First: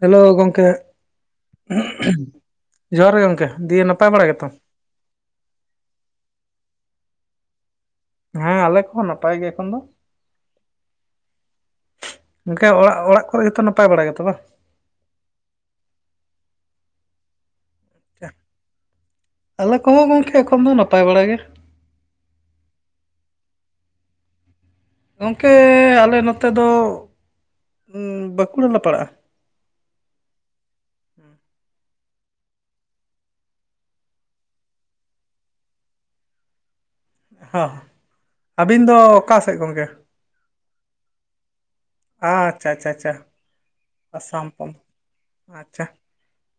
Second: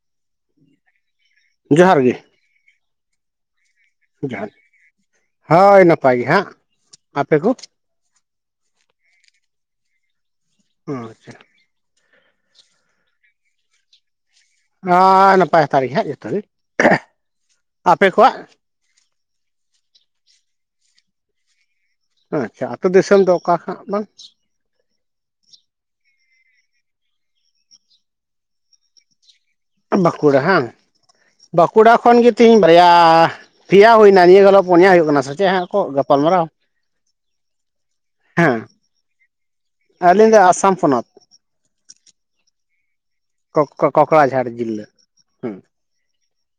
Hello ᱜᱚᱝᱠᱮ ᱡᱚᱦᱟᱨ ᱜᱮ ᱡᱚᱦᱟᱨ ᱜᱮ ᱜᱚᱝᱠᱮ ᱫᱤᱭᱮ ᱱᱟ ᱦᱳᱭ ᱱᱟᱯᱟᱭ ᱜᱮ ᱦᱟᱸᱜ ᱟᱯᱮ ᱠᱚ ᱦᱮᱸ ᱟᱞᱮ ᱠᱚ ᱦᱚᱸ ᱱᱟᱯᱟᱭ ᱜᱮ ᱮᱠᱷᱚᱱ ᱫᱚ ᱳ ᱟᱪᱪᱷᱟ ᱜᱚᱝᱠᱮ ᱚᱲᱟᱜ ᱚᱲᱟᱜ ᱠᱚ ᱨᱮ ᱜᱮ ᱛᱚ ᱱᱟᱯᱟᱭ ᱵᱟᱲᱟ ᱜᱮ ᱛᱚ ᱵᱟᱝ ᱦᱳᱭ ᱱᱟᱯᱟᱭ ᱦᱟᱛᱟᱲ ᱜᱮ ᱦᱟᱸᱜ ᱡᱚᱛᱚ ᱜᱮ ᱟᱯᱮ ᱠᱚᱣᱟᱜ ᱟᱞᱮ ᱠᱚ ᱦᱚᱸ ᱜᱚᱝᱠᱮ ᱮᱠᱷᱚᱱ ᱫᱚ ᱱᱟᱯᱟᱭ ᱵᱟᱲᱟ ᱜᱮ ᱟᱪᱪᱷᱟ ᱟᱹᱛᱩ ᱫᱤᱥᱚᱢ ᱫᱚ ᱚᱠᱟ ᱠᱷᱚᱱᱟᱜ ᱵᱟᱝ ᱜᱚᱝᱠᱮ ᱟᱞᱮ ᱱᱚᱛᱮ ᱫᱚ ᱵᱟᱸᱠᱩᱲᱟ ᱞᱮ ᱯᱟᱲᱟᱜᱼᱟ ᱵᱟᱸᱠᱩᱲᱟ ᱦᱟᱝ ᱵᱟᱸᱠᱩᱲᱟ ᱠᱷᱚᱱ ᱜᱮ ᱛᱮᱦᱤᱧ ᱵᱟᱨᱭᱟ ᱯᱮᱭᱟ ᱦᱩᱭᱱᱟ ᱱᱤᱭᱟᱹ ᱜᱷᱟᱞᱳᱜ ᱯᱚᱱᱭᱟ ᱦᱩᱭᱩᱜ ᱠᱟᱱᱟ ᱥᱮ ᱪᱮᱫ ᱦᱟᱸᱜ ᱠᱚ ᱜᱟᱯᱟᱞᱢᱟᱨᱟᱣ ᱦᱚᱸ, ᱦᱮᱸ ᱟᱹᱵᱤᱱ ᱫᱚ ᱚᱠᱟ ᱥᱮᱫ ᱜᱚᱢᱠᱮ? ᱟᱹᱞᱤᱧ ᱫᱚ ᱟᱥᱟᱢ ᱯᱚᱱᱚᱛ! ᱟᱪᱪᱷᱟ, ᱟᱪᱪᱷᱟ, ᱟᱪᱪᱷᱟ᱾ ᱠᱚᱠᱼᱠᱚ ᱠᱚᱠᱲᱟᱨᱟᱡᱷᱟᱨ ᱟᱥᱟᱢ ᱡᱤᱞᱟᱹ ᱦᱩᱸ᱾